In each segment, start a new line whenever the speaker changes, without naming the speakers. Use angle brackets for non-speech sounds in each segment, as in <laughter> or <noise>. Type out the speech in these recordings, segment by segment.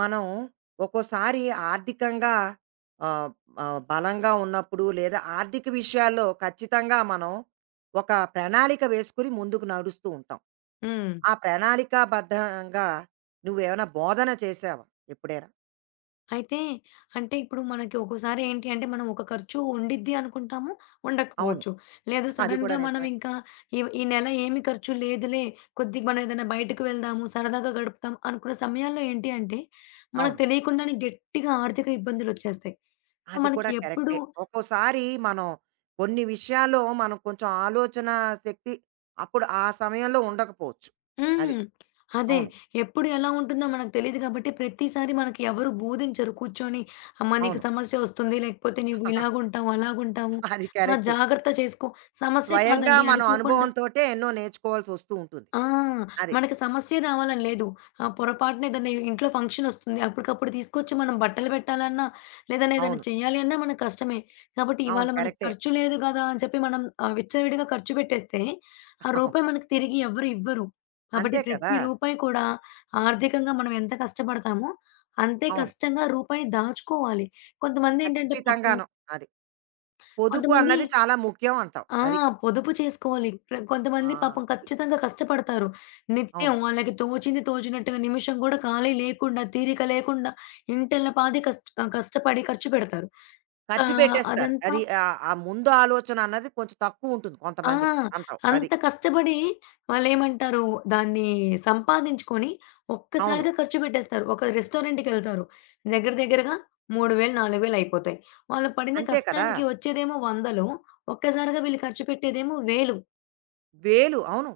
మనం ఒక్కోసారి ఆర్థికంగా ఆహ్, ఆహ్, బలంగా ఉన్నప్పుడు లేదా ఆర్థిక విషయాల్లో ఖచ్చితంగా మనం ఒక ప్రణాళిక వేసుకొని ముందుకు నడుస్తూ ఉంటాం.
హ్మ్.
ఆ ప్రణాళికాబద్ధంగా నువ్వేమైనా బోధన చేసావా ఎప్పుడైనా?
అయితే, అంటే ఇప్పుడు మనకి ఒక్కోసారి ఏంటి అంటే మనం ఒక ఖర్చు ఉండిద్ది అనుకుంటాము.
అవును.
ఉండకపోవచ్చు. లేదు,
అది కూడా
సడెన్‌గా మనం
నిజమే.
ఇంకా ఈ ఈ నెల ఏమి ఖర్చు లేదులే, కొద్దిగా మనం ఏదైనా బయటకి వెళ్దాము, సరదాగా గడుపుతాం అనుకున్న సమయాల్లో ఏంటి అంటే మనకు
అవును.
తెలియకుండానే గట్టిగా ఆర్థిక ఇబ్బందులొచ్చేస్తాయి. సో,
అది కూడా
మనకి ఎప్పుడు.
కరెక్టే. ఒక్కోసారి మనం కొన్ని విషయాల్లో మనం కొంచెం ఆలోచనా శక్తి అప్పుడు ఆ సమయంలో ఉండకపోవచ్చు. అది.
హ్మ్. అదే.
అవును.
ఎప్పుడు ఎలా ఉంటుందో మనకు తెలీదు కాబట్టి ప్రతిసారి మనకి ఎవరు బోధించరు కూర్చొని, "అమ్మ, నీకు
అవును.
సమస్య వస్తుంది. లేకపోతే నువ్వు
<laughs>
ఇలాగుంటావు, అలాగుంటావు.
అది
ఆ!
కరెక్ట్.
జాగ్రత్త చేసుకో." సమస్యే
స్వయంగా
కాదండి
మనం
అనుకోకుండా.
అనుభవంతోటే ఎన్నో నేర్చుకోవాల్సి వస్తూ ఉంటుంది.
ఆ!
అది.
మనకి సమస్య రావాలని లేదు. పొరపాటున ఏదన్నా ఇంట్లో ఫంక్షన్ ఒస్తుంది. అప్పటికప్పుడు తీసుకొచ్చి మనం బట్టలు పెట్టాలన్నా, లేదన్నా ఏదైనా
అవును.
చేయాలి అన్నా మనకు కష్టమే. కాబట్టి
అవును,
ఇవాళ మనకు
కరెక్టే.
ఖర్చు లేదు గదా అని చెప్పి మనం విచ్చలవిడిగా ఖర్చు పెట్టేస్తే, ఆ
అవును.
రూపాయి మనకు తిరిగి ఎవ్వరు ఇవ్వరు. కాబట్టి
అంతే కదా!
ప్రతి రూపాయి కూడా ఆర్థికంగా మనం ఎంత కష్టపడతామో, అంతే
అవును.
కష్టంగా రూపాయిని దాచుకోవాలి. కొంతమందేంటంటే పాపం
ఖచ్చితంగాను. అది. పొదుపు
కొంతమంది
అన్నది చాలా ముఖ్యం అంటావు.
ఆ!
అది.
పొదుపు చేసుకోవాలి.
ఆ!
కొంతమంది పాపం
అది.
ఖచ్చితంగా కష్టపడతారు. నిత్యం
అవును.
వాళ్ళకి తోచింది తోచినట్టుగా నిమిషం కూడా ఖాళీ లేకుండా, తీరిక లేకుండా ఇంటెల్లపాది కష్టపడి ఖర్చు పెడతారు.
ఖర్చు పెట్టేస్తారు.
అదంతా,
అది ఆ ముందు ఆలోచన అన్నది కొంచెం తక్కువుంటుంది
ఆ!
కొంతమందికి అంటావు. అది.
అంత కష్టపడి వాళ్ళేమంటారు దాన్ని సంపాదించుకొని
అవును.
ఒక్కసారిగా ఖర్చు పెట్టేస్తారు. ఒక రెస్టారెంట్‌కెళ్తారు. దగ్గర దగ్గరగా 3,000, 4,000 అయిపోతాయి. వాళ్ళు పడిన
అంతే కదా!
కష్టానికి వచ్చేదేమో వందలు. ఒక్కసారిగా వీళ్ళు ఖర్చు పెట్టేదేమో వేలు.
వేలు, అవును.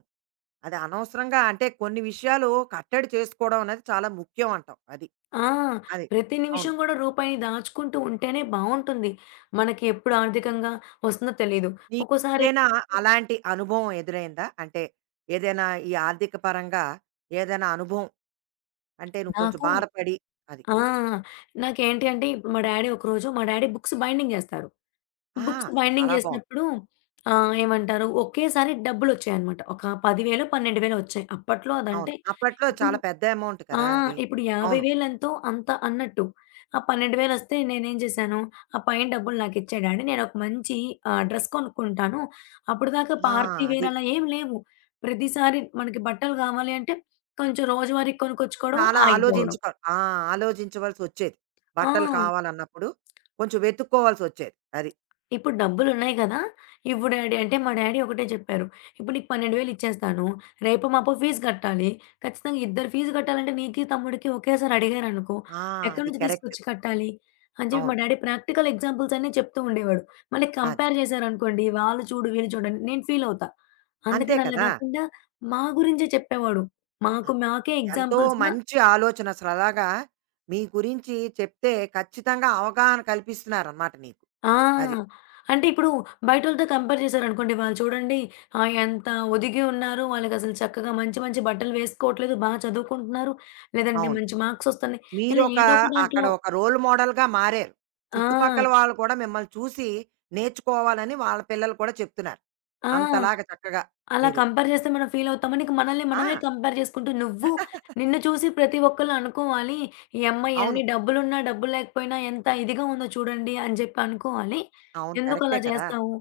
అది అనవసరంగా అంటే కొన్ని విషయాలు కట్టడి చేసుకోవడం అనేది చాలా ముఖ్యం అంటావు. అది.
ఆ!
అది.
ప్రతి
అవును.
నిమిషం గూడా రూపాయిని దాచుకుంటూ ఉంటేనే బావుంటుంది. మనకి ఎప్పుడు ఆర్థికంగా వస్తుందో తెలీదు. ఒక్కోసారి
నీకెప్పుడైనా అలాంటి అనుభవం ఎదురైందా? అంటే ఏదైనా ఈ ఆర్థిక పరంగా ఏదైనా అనుభవం అంటే నువ్వు కొంచెం
నాకు,
బాధపడి అది.
ఆ! నాకేంటి అంటే ఇప్పుడు మా డ్యాడీ, ఒకరోజు మా డ్యాడీ బుక్స్ బైండింగ్ జేస్తారు.
ఆ!
బుక్స్ బైండింగ్
చాలా బావుంది.
జేసినప్పుడు ఏమంటారు, ఒకేసారి డబ్బులొచ్చాయన్నమాట. ఒక 10,000, 12,000 ఒచ్చాయి. అప్పట్లో
అవును.
అదంటే
అప్పట్లో
ఇప్పుడు,
చాలా పెద్ద అమౌంట్
ఆ!
కదా! అది.
ఇప్పుడు
అవును.
50,000 ఎంతో అంత అన్నట్టు. ఆ 12,000 వస్తే నేనేం చేశాను, ఆ పైన డబ్బులు నాకిచ్చే డాడీ నేనొక మంచి డ్రెస్ కొనుక్కుంటాను. అప్పటిదాకా
ఆ!
పార్టీ
అది.
వేర్ అలా ఏం లేవు. ప్రతిసారి మనకి బట్టలు కావాలి అంటే కొంచెం రోజువారీ కొనుక్కొచ్చుకోవడం
చాలా
ఆగిపోవడం.
ఆలోచించుకో, ఆ! ఆలోచించవలసొచ్చేది.
ఆ!
బట్టలు కావాలన్నప్పుడు కొంచెం వెతుక్కోవాల్సొచ్చేది. అది.
ఇప్పుడు డబ్బులున్నాయి గదా, ఇవ్వు డాడీ అంటే, మా డాడీ ఒకటే చెప్పారు. "ఇప్పుడు నీకు 12,000 ఇచ్చేస్తాను. రేపో, మాపో ఫీజు కట్టాలి. ఖచ్చితంగా ఇద్దరు ఫీజు కట్టాలంటే, నీకి, తమ్ముడికి ఒకేసారి అడిగారనుకో,
ఆ!
ఎక్కడి
అది
నుంచి
కరెక్ట్.
తీసుకొచ్చి కట్టాలి?" అని చెప్పి మా
అవును.
డాడీ ప్రాక్టికల్ ఎగ్జాంపుల్స్ అన్నీ చెప్తూ ఉండేవాడు. మళ్ళీ
అది.
కంపేర్ చేశారనుకోండి, వాళ్ళు చూడు, వీళ్ళు చూడు అని నేను ఫీలవుతా.
అంతే
అందుకని అలా
కదా!
గాకుండా మా గురించే చెప్పేవాడు. మాకు
అది.
మాకే
ఎంతో
ఎగ్జాంపుల్స్‌గా.
మంచి ఆలోచన అసలు అలాగా మీ గురించి చెప్తే ఖచ్చితంగా అవగాహన కల్పిస్తున్నారనమాట నీకు. అది.
ఆ! అంటే ఇప్పుడు బయటోళ్ళతో కంపేర్ చేశారనుకోండి, వాళ్ళు చూడండి ఎంత ఒదిగి ఉన్నారు. వాళ్ళకసలు చక్కగా మంచి మంచి బట్టలు వేసుకోవట్లేదు. బా చదువుకుంటున్నారు. లేదంటే
అవును.
మంచి మార్క్స్ ఒస్తున్నాయి. ఇలా
మీరొక
ఏదో ఒక దాంట్లో.
అక్కడ ఒక రోల్ మోడల్‌గా మారారు.
ఆ!
చుట్టుపక్కల వాళ్ళు కూడా మిమ్మల్ని చూసి నేర్చుకోవాలని వాళ్ళ పిల్లలు కూడా చెప్తున్నారు.
ఆ!
అంతలాగా చక్కగా
అలా
మీరు
కంపేర్ చేస్తే మనం ఫీలవుతాము. నీకు మనల్ని మనమే
ఆ!
కంపేర్ చేసుకుంటూ నువ్వు, నిన్ను చూసి ప్రతి ఒక్కళ్ళు అనుకోవాలి. ఈ అమ్మాయి
అవును.
ఎన్ని డబ్బులున్నా, డబ్బులు లేకపోయినా ఎంత ఇదిగా ఉందో చూడండి అని చెప్పి అనుకోవాలి.
అవును, కరెక్టే
ఎందుకలా
కదా!
చేస్తావు?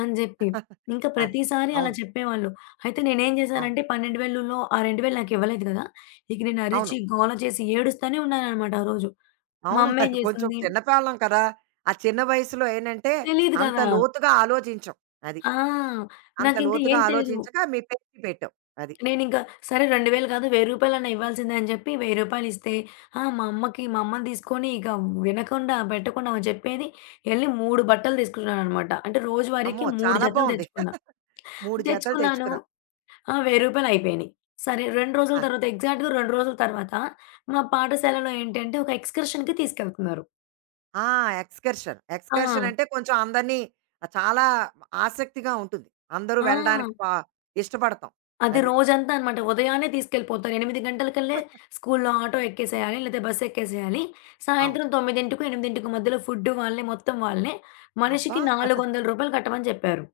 అని జెప్పి. ఇంకా
అదే.
ప్రతిసారి అలా
అవును.
చెప్పేవాళ్ళు. అయితే నేనేం
అవును.
చేశానంటే 12,000లో ఆ 2,000 నాకివ్వలేదు గదా. ఇక నేను
అవును.
అరిచి, గోల చేసి ఏడుస్తూనే ఉన్నాననమాట ఆ రోజు. మా
అవును,
అమ్మ ఏం
మరి కొంచెం
చేసింది
చిన్న పిల్లం కదా! ఆ చిన్న వయసులో ఏంటంటే
తెలీదు
అంత
గదా.
లోతుగా ఆలోచించం. అది.
ఆ!
అంత
నాకింకా
లోతుగా
ఏం తెలీదు.
ఆలోచించక మీ పెట్టి పెట్టావు. అది.
నేనింకా, సరే 2,000 కాదు, రూ. 1,000 ఇవ్వాల్సిందే అని చెప్పి రూ. 1,000 ఇస్తే, ఆ! మా అమ్మకి, మా అమ్మని తీసుకొని ఇక వినకుండా, పెట్టకుండా ఆమె చెప్పేది, ఎళ్లి 3 బట్టలు తీసుకున్నాననమాట. అంటే
అమ్మో!
రోజువారీకి 3
చాలా
జతలు
బావుంది.
తెచ్చుకున్నా.
3 <laughs> జతలు
తెచ్చుకున్నాను.
తెచ్చుకున్నాం.
ఆ! రూ. 1,000 అయిపోయినాయి. సరే 2 రోజుల
ఆ!
తర్వాత, ఎగ్జాక్ట్‌గా 2 రోజుల తర్వాత మా పాఠశాలలో ఏంటంటే ఒక ఎక్స్‌కర్షన్‌కి తీసుకెళ్తున్నారు.
ఆ! ఎక్స్‌కర్షన్.
ఆ!
ఎక్స్‌కర్షన్ అంటే కొంచెం అందరినీ ఆ, చాలా ఆసక్తిగా ఉంటుంది. అందరూ
ఆ!
వెళ్ళడానికి ఇష్టపడతాం.
అది
అది.
రోజంతా అనమాట. ఉదయాన్నే తీసుకెళ్ళిపోతారు. 8 గంటలకల్లే స్కూల్లో ఆటో ఎక్కేసేయాలి. లేతే బస్ ఎక్కేసేయాలి.
అవును.
సాయంత్రం 9:00, 8:00 మధ్యలో ఫుడ్డు వాళ్ళే, మొత్తం వాళ్ళే.
అబ్బా!
మనిషికి రూ. 400 కట్టమని చెప్పారు.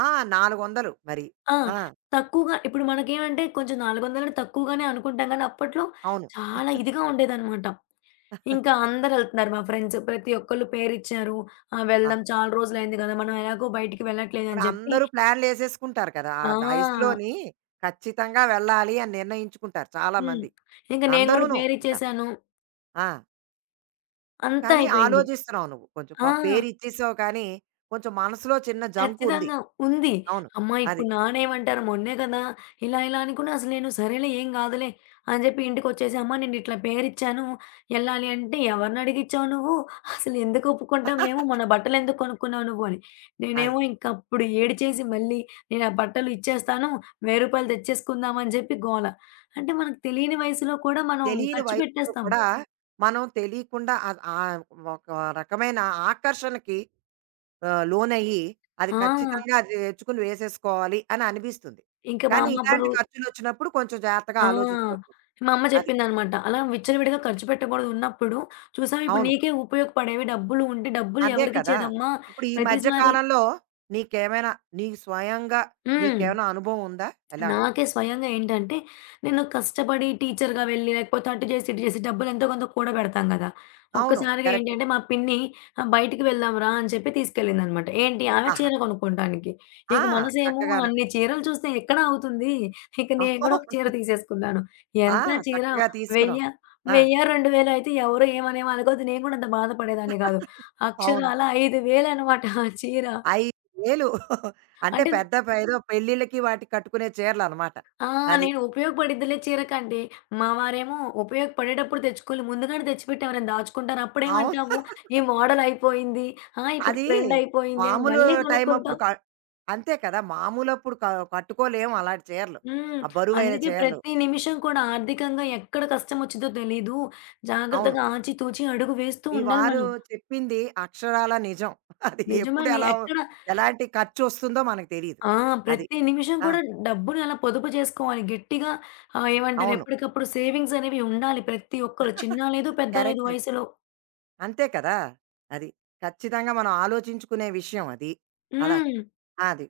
ఆ! 400 మరి.
ఆ!
ఆ!
తక్కువగా ఇప్పుడు మనకేమంటే కొంచెం 400 అంటే తక్కువగానే అనుకుంటాం గానీ, అప్పట్లో
అవును.
చాలా ఇదిగా ఉండేదనమాట. ఇంకా అందరెళ్తున్నారు మా ఫ్రెండ్స్. ప్రతి ఒక్కళ్ళు పేరిచ్చారు. ఆ! వెళ్దాం,
ఆహా!
చాలా రోజులయింది గదా, మనం ఎలాగో బయటికి
ఇప్పుడు
వెళ్ళట్లేదని చెప్పి.
అందరూ ప్లాన్‌లేసేసుకుంటారు కదా! ఆ
ఆ!
వయసులోని ఖచ్చితంగా వెళ్ళాలి అని నిర్ణయించుకుంటారు
హ్మ్.
చాలామంది.
ఇంక నేను గూడా
అందరూను ఇంకా.
పేరిచ్చేసాను.
ఆ!
అంతా
కానీ
అయిపోయింది.
ఆలోచిస్తున్నావు నువ్వు. కొంచెం
ఆ!
పాపం పేరిచ్చేసావు కానీ, కొంచెం మనసులో చిన్న జంకుంది.
ఖచ్చితంగా ఉంది.
అవును.
అమ్మ,
అది.
ఇప్పుడు నాన్నేమంటారు మొన్నే కదా, ఇలా ఇలా అనుకున్నా, అసలు నేను సరేలే, ఏం కాదులే అని చెప్పి ఇంటికొచ్చేసి, అమ్మ, నేను ఇట్లా పేరిచ్చాను, ఎళ్ళాలి అంటే ఎవరిని అడిగిచ్చావు నువ్వు? అసలు ఎందుకు ఒప్పుకుంటాం మేము? మన
<laughs>
బట్టలు ఎందుకు కొనుక్కున్నావు నువ్వు అని.
అది.
నేనేమో ఇంక అప్పుడు ఏడిచేసి మళ్ళీ, నేను ఆ బట్టలు ఇచ్చేస్తాను, రూ. 1,000 తెచ్చేసుకుందాం అని చెప్పి గోల. అంటే మనకు తెలియని వయసులో కూడా మనం
తెలియని
ఖర్చు
వయసులో
పెట్టేస్తాం.
కూడా మనం తెలియకుండా ఒక రకమైన ఆకర్షణకి లోనయ్యి, అది
ఆ!
ఖచ్చితంగా అది తెచ్చుకొని వేసేసుకోవాలి అని అనిపిస్తుంది.
ఇంక మా
కానీ
అమ్మ అప్పుడు,
ఇలాంటి ఖర్చులొచ్చినప్పుడు కొంచెం జాగ్రత్తగా
ఆ!
ఆలోచించవలసి వస్తుంది.
మా అమ్మ
అది.
చెప్పిందనమాట. అలా విచ్చలవిడిగా ఖర్చు పెట్టకూడదు ఉన్నప్పుడు. చూసావా ఇప్పుడు,
అవును.
నీకే ఉపయోగపడేవి, డబ్బులు ఉంటే డబ్బులు
అదే కదా!
ఎవరికిచ్చేదమ్మా?
ఇప్పుడు ఈ మధ్య
ప్రతిసారి.
కాలంలో నీకేమైనా నీ స్వయంగా
హ్మ్.
నీకేమైనా అనుభవం ఉందా? ఎలాగా?
నాకే స్వయంగా ఏంటంటే, నేను కష్టపడి టీచర్‌గా వెళ్ళి, లేకపోతే అటు చేసి, ఇటు చేసి డబ్బులు ఎంతో కొంత కూడబెడతాం గదా.
అవును,
ఒక్కసారిగా
కరెక్ట్.
ఏంటంటే, మా పిన్ని బయటికి వెళ్దాం రా అని చెప్పి తీసుకెళ్ళిందనమాట. ఏంటి, ఆమె
ఆహా!
చీర కొనుక్కోటానికి.
ఆ!
ఇక మనసేమో
చక్కగాను.
అన్ని చీరలు చూస్తే ఎక్కడ అవుతుంది. ఇక నేను గూడా ఒక చీర
అవును.
తీసేసుకున్నాను.
ఆ!
ఎంత చీర,
చక్కగా తీసుకున్నాం.
1,000,
ఆ!
2,000 అయితే ఎవరు ఏమనేమో అనుకోవద్దు. నేను గూడా అంత బాధపడేదాన్ని గాదు.
అవును.
అక్షరాల 5,000 అనమాట ఆ చీర.
5,000 <laughs> అంటే
అంటే,
పెద్ద ఏదో పెళ్ళిళ్ళకి వాటికి కట్టుకునే చీరలనమాట.
ఆ!
అది.
నేను ఉపయోగపడిద్దిలే చీర కంటే, మా వారేమో ఉపయోగపడేటప్పుడు తెచ్చుకోవాలి, ముందుగానే తెచ్చిపెట్టామని దాచుకుంటాను.
అవును.
అప్పుడేమంటావు, ఈ
<laughs>
మోడల్ అయిపోయింది. ఆ! ఇప్పుడు
అది
ట్రెండ్ అయిపోయింది అని
మామూలు
మళ్ళీ
టైం అప్పుడు
కొనుక్కుంటాం.
అంతే కదా! మామూలప్పుడు కట్టుకోలేము అలాంటి చీరలు.
హ్మ్.
ఆ బరువైన
అందుకే
చీరలు.
ప్రతి నిమిషం కూడా ఆర్థికంగా ఎక్కడ కష్టం వచ్చిద్దో తెలీదు.
అవును.
జాగ్రత్తగా ఆచితూచి అడుగు వేస్తూ
మీ
ఉండాలి
వారు
మనం.
చెప్పింది అక్షరాల నిజం. <laughs> అది ఎప్పుడు
నిజమండి.
ఎలా
ఎక్కడ.
ఎలాంటి ఖర్చొస్తుందో మనకు తెలీదు.
ఆ!
అది.
ప్రతి నిమిషం
ఆ!
కూడా డబ్బుని అలా పొదుపు చేసుకోవాలి. గట్టిగా ఏమంటారు,
అవును.
ఎప్పటికప్పుడు సేవింగ్స్ అనేవి ఉండాలి. ప్రతి ఒక్కరు,
<laughs>
చిన్న లేదు, పెద్ద లేదు
కరెక్ట్.
వయసులో.
అంతే కదా! అది. ఖచ్చితంగా మనం ఆలోచించుకునే విషయం అది. అలాగా.
హ్మ్.
అది.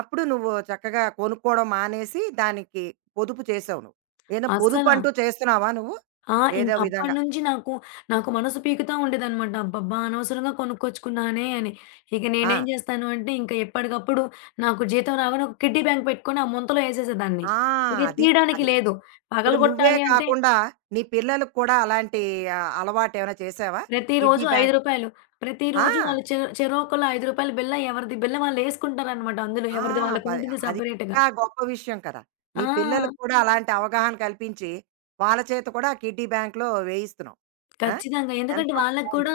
అప్పుడు నువ్వు చక్కగా కొనుక్కోవడం మానేసి దానికి పొదుపు చేసావు నువ్వు. ఏదో
అసల.
పొదుపంటూ చేస్తున్నావా నువ్వు?
ఆ!
ఏదో
ఇంక
విధంగా.
అప్పటినుంచి నాకు మనసు పీకుతా ఉండేదనమాట. అబ్బబ్బా! అనవసరంగా కొనుక్కొచ్చుకున్నానే అని. ఇక నేనేం
ఆ!
చేస్తాను అంటే, ఇంక ఎప్పటికప్పుడు నాకు జీతం రాగానే ఒక కిడ్డీ బ్యాంక్ పెట్టుకొని ఆ ముంతలో ఏసేసేదాన్ని.
ఆ!
ఇక
అది.
తీయడానికి
అది.
లేదు.
ఇప్పుడు నువ్వే
పగలగొట్టాలి అంటే
కాకుండా నీ పిల్లలకి కూడా అలాంటి అలవాటేమైనా చేసావా?
ప్రతిరోజు
కిడ్డీ
రూ.
బ్యాంక్
5, ప్రతిరోజు
ఆ!
వాళ్ళు చెరో ఒకళ్ళు రూ. 5 బిళ్ళ, ఎవరిది బిళ్ళ వాళ్ళేసుకుంటారనమాట అందులో.
ఆ!
ఎవరిది
బ
వాళ్ళకుంటుంది
అది
సపరేట్‌గా.
ఇంకా గొప్ప విషయం కదా! నీ
ఆ!
పిల్లలకి కూడా అలాంటి అవగాహన కల్పించి, వాళ్ళ చేత కూడా కిడ్డీ బ్యాంక్‌లో వేయిస్తున్నావు. ఆ!
ఖచ్చితంగా. ఎందుకంటే
ఎంతో
వాళ్ళకి
బావుంది.
కూడా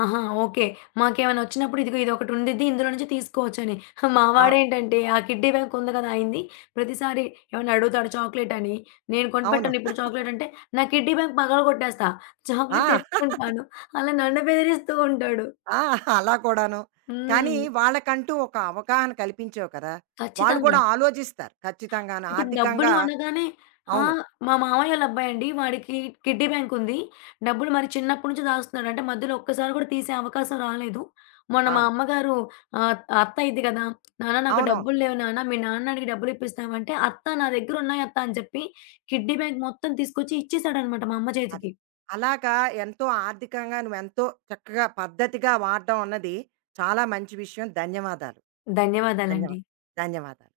ఆహా, ఓకే, మాకేమైనా వచ్చినప్పుడు ఇదిగో ఇదొకటి ఉండిద్ది, ఇందులో నుంచి తీసుకోవచ్చని. <laughs> మా
అవును.
వాడేంటంటే ఆ కిడ్డీ బ్యాంక్ ఉంది కదా, అయింది. ప్రతిసారి ఏమన్నా అడుగుతాడు చాక్లేట్ అని. నేను
అవును.
కొనిపెట్టను ఇప్పుడు చాక్లేట్ అంటే, నా కిడ్డీ బ్యాంక్ పగలగొట్టేస్తా, చాక్లేట్
ఆ!
తెచ్చుకుంటాను అలా నన్ను బెదిరిస్తూ ఉంటాడు.
ఆ! అలా కూడాను. కానీ
హ్మ్.
వాళ్ళకంటూ ఒక అవగాహన కల్పించావు కదా! వాళ్ళు కూడా
ఖచ్చితంగా.
ఆలోచిస్తారు ఖచ్చితంగాను.
ఇప్పుడు డబ్బులు
ఆర్థికంగా
అనగానే, ఆ!
అవును.
మా మామయ్యోళ్ళ అబ్బాయండి, వాడికి కిడ్డీ బ్యాంక్ ఉంది. డబ్బులు మరి చిన్నప్పటి నుంచి దాస్తున్నాడు. అంటే మధ్యలో ఒక్కసారి కూడా తీసే అవకాశం రాలేదు. మొన్న మా
అవును.
అమ్మగారు ఆహ్, అత్త అయిద్ది కదా, "నాన్న, నాకు
అవునవును.
డబ్బులు లేవు నాన్న. మీ నాన్న అడిగి డబ్బులు ఇప్పిస్తావా?" అంటే, "అత్త, నా దగ్గర ఉన్నాయి అత్త" అని చెప్పి కిడ్డీ బ్యాంక్ మొత్తం తీసుకొచ్చి ఇచ్చేసాడన్నమాట మా అమ్మ
అదే.
చేతికి.
అలాగా ఎంతో ఆర్థికంగా నువ్వెంతో చక్కగా పద్ధతిగా వాడడం అన్నది చాలా మంచి విషయం. ధన్యవాదాలు. ధన్యవా
ధన్యవాదాలండి.
ధన్యవాదాలు.